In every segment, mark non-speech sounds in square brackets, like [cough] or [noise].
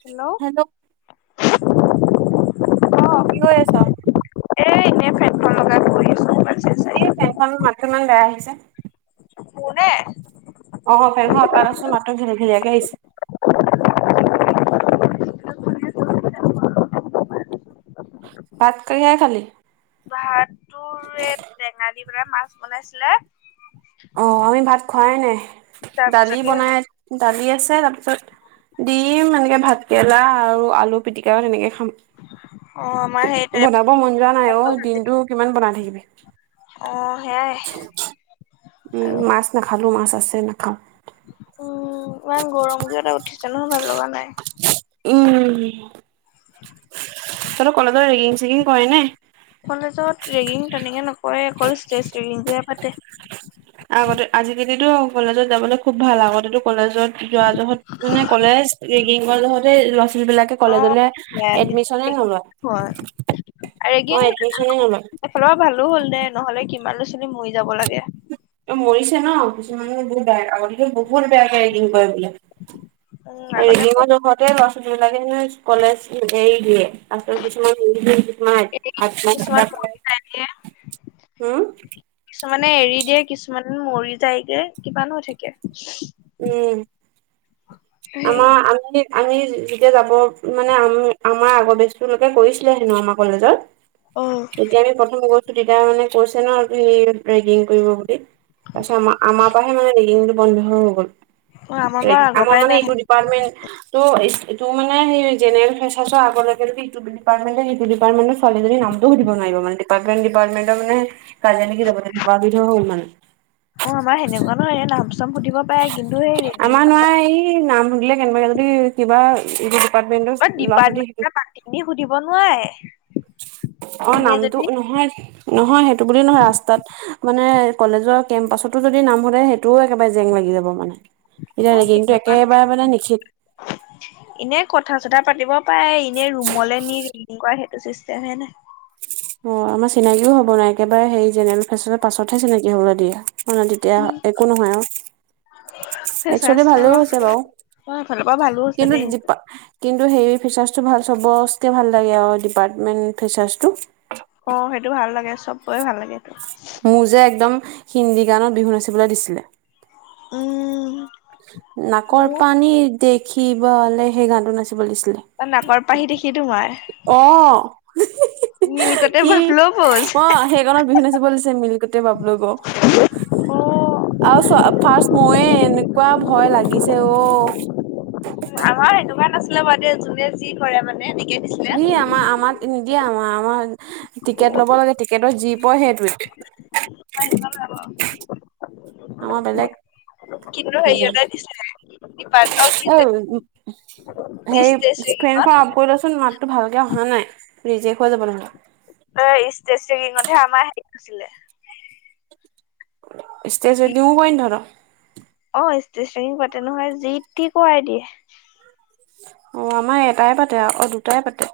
Hello কি কৰি আছ? এ এনে ফানখন লগাই বহি আছো। চাই চাই এই ফেনখন মাতটো ইমান বেয়া আহিছে। পুনে অ', ফেনখন অঁতৰাই লৈছো মাতটো ঘিলি ঘিলিয়াকে আহিছে। [unintelligible] ভাত কিহে খালি? ভাত তোৰ এ টেঙা দি পেলাই মাছ বনাইছিলে। অ', আমি ভাত খোৱাই নাই দালি তাৰপিছতে বনাই দালিয়ে তাৰ পিছত ডিম এনেকে ভাত কেৰেলা আৰু আলু পিটিকা তেনেকে অ আমাৰ সেই বনাব মন যোৱা নাই অ দিনটো কিমান বনাই থাকিবি। অ সেয়াই। উম আৰু মাছ নাখালো মাছ আছে নাখাও। উম ইমান গৰম কিবা এটা উঠিছে নহয় ভাল লগা নাই। উম। তহঁতৰ কলেজৰ ৰেগিং চেগিং কৰে নে? কলেজত ৰেগিং তেনেকে নকৰে অকল ষ্টেজ ৰেগিংটোহে পাতে। আগতে আজিকালিতো কলেজত যাবলৈ খুব ভাল আগতেটো কলেজত যোৱা জহত মানে কলেজ ৰেগিং জহতে লৱা ছোৱালী সেইবিলাকে অ কলেজলে এডমিশনে নলয় হয় অ ৰেগিং এডমিশনে নলয় এফালৰ পৰা ভালো হ'ল দে নহলে কিমান লৰা ছোৱালী মৰি যাব লাগে মৰিছে ন কিছুমানে বহুত বে আগতকে বহুত বেয়াকে ৰেগিং কৰে বোলে। উম আগতে ৰেডিঙ নখতে ল'ৰা ছোৱালী বিলাকে কলেজ এৰি দিয়ে। ত কিছুমান কিছুমান কিছুমান আত্মহত্যা কৰে মৰি যায় যে। হোম মানে এৰি দিয়ে কিছুমান মৰি যায়গে কিবা হৈ থাকে। উম সেই আমাৰ আমি আমি যেতিয়া যাব মানে আম আমাৰ আগৰ বেছটোলৈকে কৰিছিলে হেনো আমাৰ কলেজত। অ এতিয়া আমি প্ৰথম গৈছোঁ তেতিয়া মানে কৈছে ন আৰু তুমি ৰেগিং কৰিব বুলি। তাৰপছত আ আমাৰ পৰাহে মানে ৰেগিংটো বন্ধ হৈ গল। বাৰু আগৰ আমাৰ পৰাই মানে নাই এইটো ডিপাৰ্টমেণ্টটো এইটো মানে সেইে জেনেৰেল ফেচাৰ্চৰ আগেটো ডিপ্টামেণ্ট সেইটো ডিপ্টামেণ্ট ছোৱালীজনীৰ নামটো সুধিব নাই। ডিপ্টামেণ্ট ডিপ্টামেণ্টৰ মানে কাজিয়া লাগি যাব তেনেকোৱাই বিধৰ হ'ল মানে। চ সুধিব পাৰে। কিন্তু সেই ৰেগিং আমাৰ নোৱাৰ নকৰে এই নাম শুধিলে কেনেবাকে যদি কিবা ডিপাৰ্টমেন্টৰ ল'ৰা ছোৱালী সিটো পাতিখিনি সুধিব নোৱাৰে। অ এনে নামটো যদি নহয় নহয় সেইটো বুলি নহয় ৰাস্তাত। মানে কলেজৰ কেম্পাচতো যদি নাম সোধে। তটো একেবাৰে জেং লাগি যাব মানে তেতিয়া অ ৰেগিংটো সেইটোকাৰণ একেবাৰে মানে নিখিত। এনে কথা চটা পাতিব পাৰে এনে ৰুমলৈ নি ৰেগিং কৰা সেইটো চিষ্টেম হে নাই। অ আমাৰ চিনাকিও হ'ব নাই একেবাৰে সেই জেনেৰেল ফেচাৰ্চৰ পাছতহে চিনাকি হ'বলে দিয়ে। হয় ন তেতিয়া উম একো নহয় আৰু একচুৱেলি ফেচাৰ্চ ভালেও অলপ হৈছে বাৰু অ এইফালৰ পৰা ভালো হৈছে কিন্তু দেই সেইটো কিন্তু সেই ফিচ্বচটো ভাল। চবতকে ভাল লাগে আৰু ডিপাৰ্টমেন্ট ফাচেৱাস্তটো। অ সেইটো ভাল লাগে চবয়ে ভাল লাগেটো। মুজে একদম হিন্দী গানত বিহু নাচিবলে দিছিলে। উম নাকৰ মোৰ পানী দেখিবলে সেই গানটো নাছিল। ত নাগৰ পাহি দেখি। তোমাৰ অ নীলকতে কি বাফ্লো প'জ অ সেইকণত বিহু নাচিব লৈছে মিলি গোতে বাবলু গ অ' আৰু চোৱা ফাৰ্ষ্ট ময়ে কোৱা ভয় লাগিছে অ আমাৰ সনেকুৱা নাছিলে বাৰু দেই যোনে যি কৰে মানে দিছিলে। সি আমাৰ আমাক নিদিয়ে আমাৰ আৰ টিকেট ল'ব লাগে টিকেটৰ যি পয় সেইটোৱে আমাৰ সেনেকুৱা নাই বাৰু আমাৰ বেলেগ কিন্তু সকাৰ হেৰিয়তে দিছিলে ডিপাৰ্ট অ' কি এ যে উ হেই ষ্টেজ ফেন ৰেগিঙত খন অফ কৰি লচোন মাত টো ভালকে অহা নাই ৰেজেক্ট হৈ যাব নহলে। এই ষ্টেছগিঙতহে আমাৰ হেছিলে ষ্টেজত দিওঁ পই ধৰ তহঁতৰ। অ ষ্টেচিং পাতে নহয় যিটি কৰাই দিয়ে। অ আমাৰ এটাই পাতে অ দুটাই পাতে।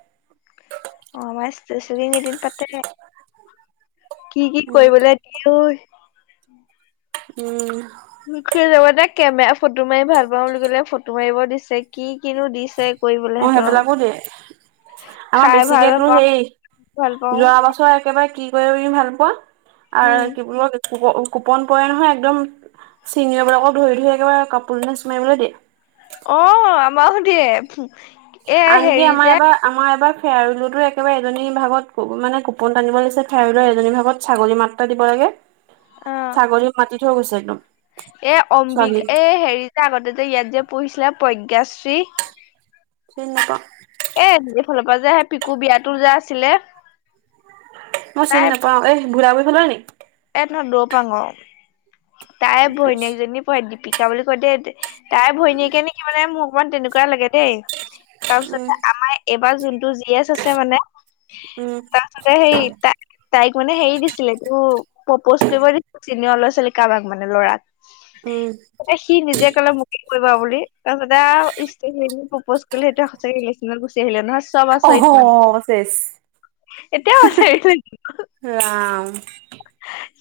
[unintelligible] কি কি উম কৰিবলৈ দিয়ে ঐ। উম কেমেৰা ফটো মাৰি ভাল পাওঁ বুলি ক'লে ফটো মাৰিব দিছে। কি কিনো দিছে অ কৰিবলে সেইবিলাকো হেতক দিয়ে আমাৰ বেছিকে তো সেই ভাল পাওঁ যোৱা বছৰ একেবাৰে কি। কৰি ভাল পোৱা আৰু উম। কি বুলি ক কুপন পৰেই নহয় একদম। চিনিয়ৰবিলাকক ধৰি ধৰি একেবাৰে কাপোৰ এ চোমাৰিবলৈ দিয়া। অ আমাৰও দিয়ে এ আনকি হেৰি আমাৰ যে এবাৰ আমাৰ এবাৰ ফিয়াৰৱেলতো একেবাৰে এজনী ভাগত মানে কুপন তানিব লাগিছে ফেয়াৰৱেলত এজনী ভাগত ছাগলী মাত্ৰা দিব লাগ লাগে অ', ছাগলী মাতি থৈ গৈছো একদম এ ছোৱালীক অম্বিকা এই হেৰি যে আগতে যে ইয়াত যে পঢ়িছিলে প্ৰজ্ঞাশ্ৰী চিনি নাপাওঁ এ এফালৰ পৰা যে আহে পিকুৰ বিয়াতো যে আছিলে মই তাই চিনি নাপাওঁ এ ভোলাগুৰি ফালৰ নি ন দৌ পাংঙ তাই ভনীয়েকজনী পঢ়ে দীপিকা বুলি কয় দে তাই ভৈনীয়েকে নেকি মানে মোৰ অকমান তেনেকুৱাই লাগে দেই উম তাৰপিছতে আমাৰ এইবাৰ যোনটো জি এচ আছে মানে উম তাৰপিছতে সেই তাই তাইক মানে হেৰি দিছিলে তো প্ৰপ'জ কৰিব দিছো চিনিয়ৰ ল'ৰা-ছোৱালী কাৰোবাক মানে ল'ৰাক উম সি নিজে কলে মোকে কৰিবা বুলি তাৰপিছত আৱ প্ৰপজ কৰিলো সেইদিনা সচাকে ৰিলেশ্যনত আছে চব অহ আচৰিত মানে চেছ এতিয়াও আছে ৰাম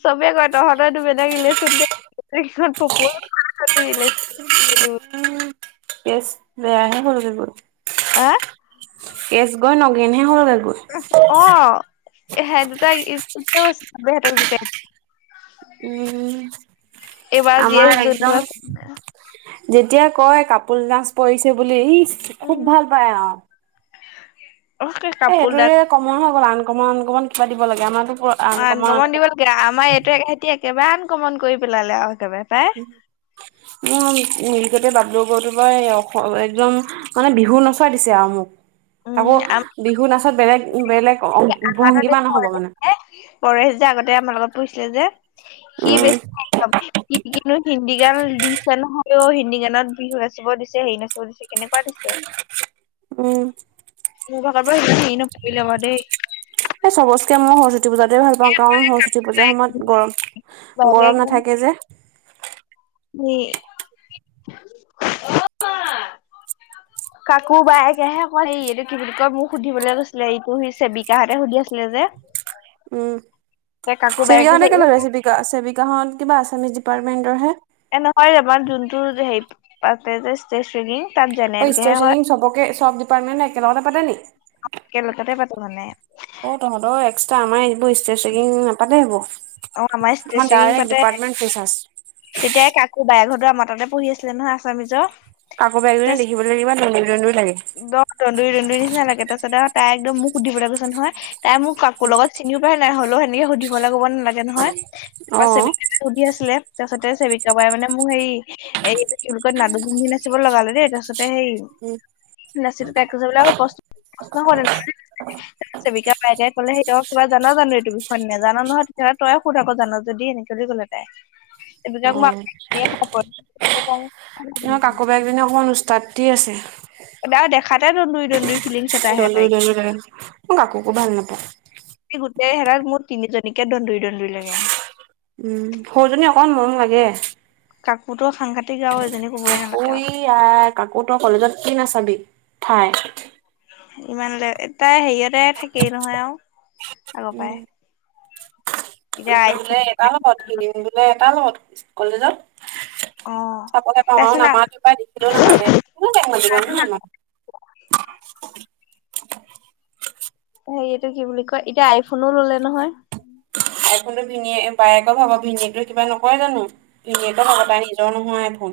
চবে কয় তহঁতৰ এইতো বেলেগ ৰিলেশ্যন দে গোটেই কেইখন প্ৰ'পছ কৰা [unintelligible] কেছ বেয়া হে হলগে গৈ আহ কেচগৈ নগেনহে হলগে গৈ সেত দুটা স্কুতিতে গৈছে চবে সেতক জুকাই উম এইবাৰ জি আমাৰ এছ যোনটো একদম আছে যেতিয়া কয় কাপোল দানচ পৰিছে বুলি ইচ খুব উম ভাল পায় আৱ [unintelligible] এ কাপোৰ দাল সেইটোৰে কমন হৈ গল আন কমন আন কমন কিবা দিব লাগে আমাৰতো আনকমন দিব লাগে, আমাৰ এইটো এক খেতি একেবাৰে আন কমন কৰি পেলালে আৱ। উম নিলকটে বাট লগত পৰা একদম মানে বিহু নচোৱাই দিছে আৰু মোক। আকৌ উম আমাৰ বিহু নাচত বেলেগ বেলেগ আমাৰ উপভংগী তাত এই মা নহব পৰেশ মানে যে পৰেশ যে আগতে আমাৰ লগত পঢ়িছিলে যে সি উম বেছি একদম সি কিন্তু হিন্দী গান দিছে নহয় ইয় হিন্দী গানত বিহু নাচিব দিছে হেৰি নাচিব দিছে কেনেকুৱা দিছে উম মোৰ ভাগত বাৰু সিমান হেৰি নপৰিলে বাঅ দেই এ চবতকে মই সৰস্বতী পূজাতে ভাল পাওঁ কাৰণ সৰস্বতী পূজাৰ সময়ত গৰম বায়েকে গৰম নাথাকে যে সেই [unintelligible] কাকো বাইকেহে কয় এইটো কি বুলি কয় মোক সুধিবলে গৈছিলে এইটো সি চেবিকাহঁতে সুধি আছিলে যে উম তে কাকো বায়েকে চেৱিকা হতে কৈছে কেলে এই গৈছিলে চেৱিকা চেৱিকা হত কিবা আছামিছ ডিপাৰ্টমেন্টৰ হে এ নহয় আমাৰ যোনটো হেৰি পাতে যে ষ্ট্ৰেচ শ্ৰেণী অ ষ্ট্ৰেচেনিং সবকে চব ডিপাৰ্টমেণ্ট একেলগতে পাতে নি। একেলগতে পাতে মানে অ তহঁতৰ এক্সট্ৰ আমাৰ এইবোৰ ষ্ট্ৰেচেনিং নাপাতে সেইবোৰ। অ আমাৰ ষ্ট্ৰেচেয়িং ডাইৰেক্ট ডিপাৰ্টমেণ্ট ফেচাৰ্ছ পাতে তেতিয়াই কাকো বায়ে ঘত তৰা মাতাটোয়ে পঢ়ি আছিলে নহয় আছামিজৰ। আকো বাইজনী দেখিব কিবা দন্দুৰি দন্দু দহ- দন্দুৰী -দন্দুৰী নিচিনা লাগে তাৰ পছত আৰু তাই একদম মুখ সুধিবলৈ কৈছে নহয় তাই মোক কাকো লগত চিনিও পাই নাই হ'লেও সেনেকে সুধিব লাগ ক'ব নালাগে নহয়। অ ত সুধি আছিলে। তাৰপাছতে ছেৱিকা বাই মানে মোক হেৰি এই কি বুলি কয় নাদুমহিচিব লগালে দেই তাৰপিছত সেই নচিটো ত এক চৌ প্ৰ্ প্ৰশ্ন কৰে ন [inaudible] ছেৱিকা বাইদেও কলে সেইটো বিষয়ে জান জানো নেজান নহয় তেতিয়াহলে তই সুধ আক জান যদি এনেকে। চলি গলে তাই, এইবাক মই [inaudible] কাকো বাইজনী অকমান উস্তাদি আছে। দা দেখাতে দন্দুৰি- দন্দুৰি। দন্দুৰি- দন্দুৰি লাগে, মই কাকো ভাল নাপাওঁ। দে হেৰাল মোৰ তিনিজনীকে দন্দুৰি -দন্দুৰি লাগে। উম সৰুজনী অকণ মৰম লাগে। কাকোৰতো সাংঘাতিক আৰু এজনী ক'বই কাকো নালাগে আৰু ই আহ কাকো তই কলেজত কি নাচাবি ঠাই। ইমান লে তাই হেৰিয়তে থাকেই নহয় আৰু আগৰ পৰাই। এতিয়া এদিন বোলে আইফোন এটা লগত, সিদিন বোলে এটা লগত কলেজত। অ চাবহে পাওঁ তাৰচোন নামাতো পাই দেখিলেও নামাগে কোনটোৱে মোক মাতিব মইয়ো তাৰচোন নামাতো। [inaudible] হেৰিয়টো কি বুলি কয় এতিয়া আইফোনো ললে নহয়? আইফোনটো ভিন বায়েকে ভাগ ভিনিয়েকে কিবা নকয় জানো? ভিনিয়েকৰ ভাগ তাই নিজৰ নহয় আইফোন।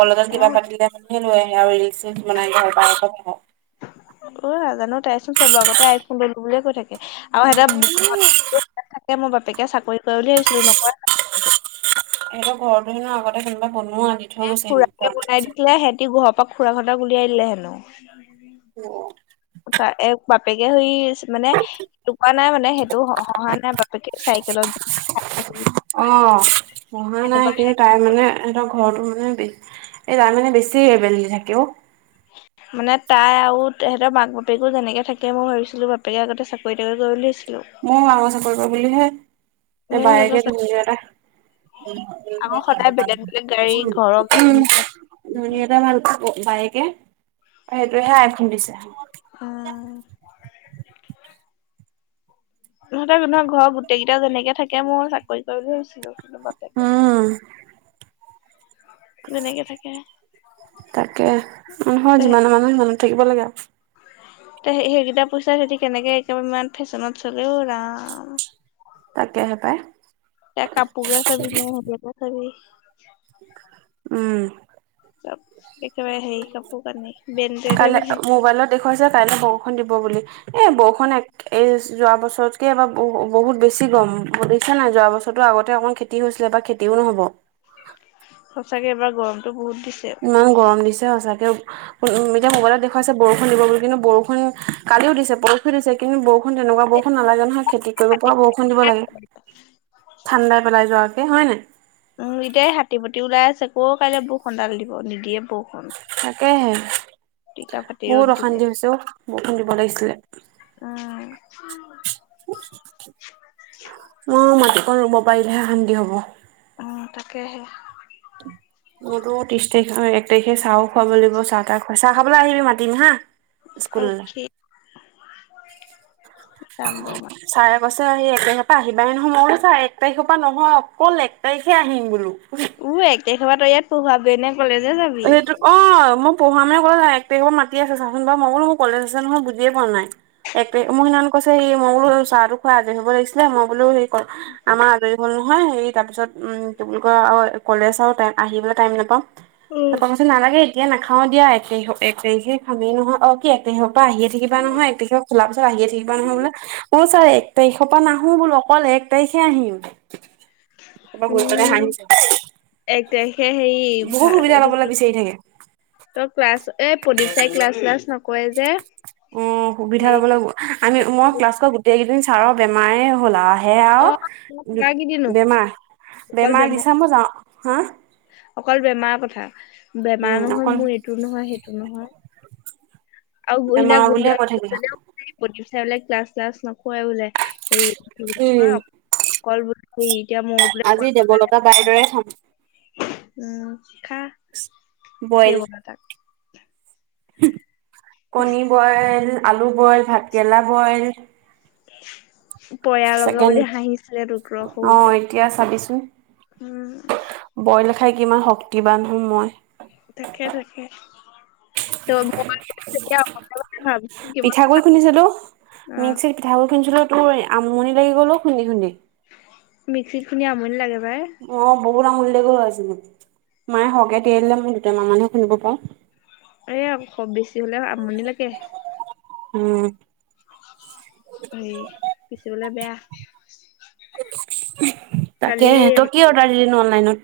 কলেজত কিবা উম পাতিলে মানুহে লৈ আহে আৰু ৰিলচ চিল বনাই [inaudible] অ নাজানো তাইচোন চবৰ আগতে আইফোন ললো বুলিয়ে কৈ আৰু থাকে সেত উম [inaudible] থাকে মোৰ বাপেকে -চাকৰি কৰে বুলি ভাবিছিলোঁ নকৰে। হেন আগতে কোনোবা বনোৱা দি থৈ এ গৈছে হেনো খুৰাকে পুৰণা বনাই দিছিলে, পইচা সিহঁতি ঘৰৰ পৰা খুৰাকক উলিয়াই দিলে হেনো। অ। তা এক বাপেকে হৈছ মানে সেটো কোৱা নাই মানে সেইটো হহাঁ নাই বাপেকে চাইকেলত অ হহা নাই এনেকুৱাহে কিন্তু তাই মানে ঘৰো মানে এই তাৰ মানে বেছি লেবেল দি থাকে অ মানে তাই আৰু তেহঁতৰ মাক বাপেকো যেনেকৈ থাকে মই ভাবিছিলোঁ বাপেকে আগতে চাকৰি- তাকৰি কৰি লিছিল। মোৰ গাঙৰ চাকৰি কৰ বুলিহে এ মোৰ সেনেকুৱা বায়েকে ধুম চাকৰি এটা [inaudible] উম আকৌ ধটা সদায় বেলেগ বেলেগ গাড়ী ঘৰৰ গাড়ী নিচিনা ভাল [unintelligible] বায়েকে, সেইটোয়ে হে আইফোন দিছে। আহ। সিহঁতৰ ঘৰ গোটেই কেইটা যেনেকে থাকে মই চাকৰি কৰে বুলি ভাবিছিলো। মতেক [inaudible] উম তাকে, মানুহৰ যিমানে মানুহ সিমানত থাকিব লাগে আৰু। সেইকেইটা পইচা সিতি কেনেকে একেবাৰে ইমান ফেশ্বনত চলেও ৰাম! তাকেহে পায়। এ কাপোৰোকে চাবি ন সেহতলোকক চাবি? উম ত একেবাৰে সেই কাপোৰ কা কাইলৈ মোবাইলত দেখুৱাইছে কাইলৈ বৰষুণ দিব বুলি, এ বৰষুন আ এই যোৱা বছৰতকে এবাৰ বহু -বহুত বেছি গৰম পছে নাই যোৱা বছৰতো আগতে অকণমান খেতি হৈছিলে। বা খেতিও নহ'ব। সঁচাকে এবাৰ গৰমটো বহুত। দিছে। ইমান গৰম দিছে সচাকে। উম এতিয়া মোবাইলত দেখুৱাইছে বৰষুণ দিব বুলি কিন্তু বৰষুণ কালি ও দিছে পৰহিও দিছে কিন্তু বৰষুণ এনেকুৱা বৰষুণ নালাগে নহয় খেতি কৰিব পৰা বৰষুণ দিব লাগে ঠাণ্ডাই পেলাই যোৱাকে হয় নাই চকৌ কাইলে বৰষুণণ্ডাল দিব নিদিয়ে বৰষুণ তাকেহে টিকা ফাটি বহুত ৰ'দ দিব অশান্তি হৈছে অ বৰষুণ দিব লাগিছিলে উম অ মাটিকণ ৰুব পাৰিলেহে শান্তি হ'ব উম তাকেহে উম [inaudible] মই তো ত্ৰিশ তাৰিখ এক তাৰিখে চাহও খুৱাব লাগিব চাহ তাহ খুৱ চাহ খাবলৈ আহিবি মাতিম হা স্কুল ৰখি যাম বাৰু মই ছাৰ অ সেই এক তাৰিখৰ পৰা আহিবাই নহয় ছাৰ এক তাৰিখৰ পৰা নহয় অকল এক তাৰিখে আহিম বোলো উও এক তাৰিখৰ তই ইয়াত পঢ়াবৈ নে? কলেজে যাবি? সেইটো অ মোক পঢ়া মান ক এক তাৰিখৰ মা আ চাচোন মই বোলো কলেজ আছে নহয় বুজিয়ে পোৱা নাই এক তাৰিখ মোক সেইদিনা কৈছে সি মই বোলো চাহ খোৱা আজৰি হব লাগিছিলে মই বোলো সেই আমাৰ আজৰি হল নহয় হে তাৰ পিছত উম কি বুলি কয়, আৰু কলেজ আৰু টাইম আহিবলৈ টাইম নাপাওঁ। তাৰপৰা পাছত নালাগে এতিয়া নাখাও দিয়া একেই হ এক তিখে খামেই নহয় আৰু কি একেই হওক। পৰা আহিয়ে থাকিবা নহয় এক তাৰিখত খোলাৰ পিছত আহিয়ে থাকিবা নহয় বোলে ' ছাৰে এক তাৰিখৰ পৰা নাহো বোলো অকল এক তাৰিখে ‌আহিম উম এক তাৰখে হেৰি বহুত ভ সুবিধা ল'বলৈ বিচাৰি থাকে। তই ক্লাছ এই প্ৰদীপ ছাই ক্লাছ্লাছ নকৰে যে অ সুবিধা লব লাগিব আমি মই হেৰি ক্লাছ কৰা গোটেই কেইদিন ছাৰৰ বেমাৰে হ'ল আৰু সেয়া অ কিনো আৰু বেমাৰ বেমাৰ দিছে মই যাওঁ হা অকল বেমাৰ কথা বেমাৰ উম নহয় অকল মোৰ এইটো নহয় সেইটো নহয় আৰু গহিনা বেমাৰ বুলিয়ে কৈ গোৱাও থাকিলা চাই বোলে ক্লাছ চ্লাছ নকৰাই বোলে হেৰি উ হ উম কল বুদ্বি এতিয়া মই বোলে আজি কল দেৱলতা বাই দৰে খাম উম খা বইল দেল তাক কণী, বইল আলু বইল, ভাতকৰেলা বইল। পয়াৰ লগা ছেকেণ্ড বুলি হাঁহিছিলে তোক ৰ অ সৰুতে। এতিয়া চাবিচোন উম বইল খাই কিমান শক্তিবান হ মই তাকে থাকে ত মই ভাব পিঠাগুডৰি খুন্দিছিঁলো মিক্সিত পিঠাগু খুন্দিছিঁলো তোৰ আমনি লাগি গ'ল ও খুন্দি খুন্দি মিক্সিত খিনি আমনি লাগে পাই অ বহুত আমনি মায়ে সৰহকে তিয়াই দিলে মই দুটামান খুন্দিব পাওঁ। এইয়া খুব বেছি হলে আমনি লাগে উম হ পিচিবলৈ বেয়া কালি তাকেহে তই কি অৰ্ডাৰ দিলি নো অনলাইনত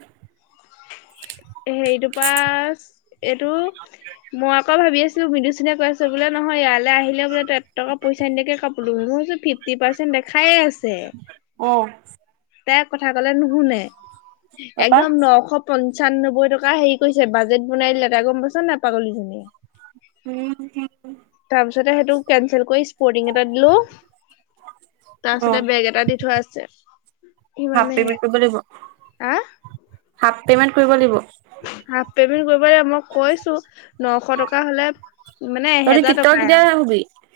হেৰিটো পৰা এইটো মই আকৌ ভাবি আছিলোঁ মন্দু চিনে কৈ আছে বোলে ইয়ালৈ আহিলে বোলে তই এটকা পইচা নিদিয়াকে কাপোৰো মই ফ্ৰিৰি ফিফটি পাৰ্চেন্ট দেখাইে আছে অ তাই কথা ক'লে নুশুনে তাৰপা একদম নশ প পচান্নব্বৈ টকা হেৰি কৰিছে বাজেট বনাই দিলে এই গম পাইছে নে পাগলীজনীয়ে উম উম তাৰ পিছতে সেইটো কেনচেল কৰি স্পৰ্টিং এটা দিলো তাৰ অ পিছতে বেগ এটা দি থোৱা আছে হাফ সিমানেহে পেমেণ্ট কৰিব লাগিব হা হাফ পেমেণ্ট কৰিব লাগিব। হাফ পেমেন্ট কৰিব লাগিব মই কৈছো, নশ টকা হ'লে মানে তহঁতি তই এহেজাৰ টকাই কেতিয়া আৰু শুবি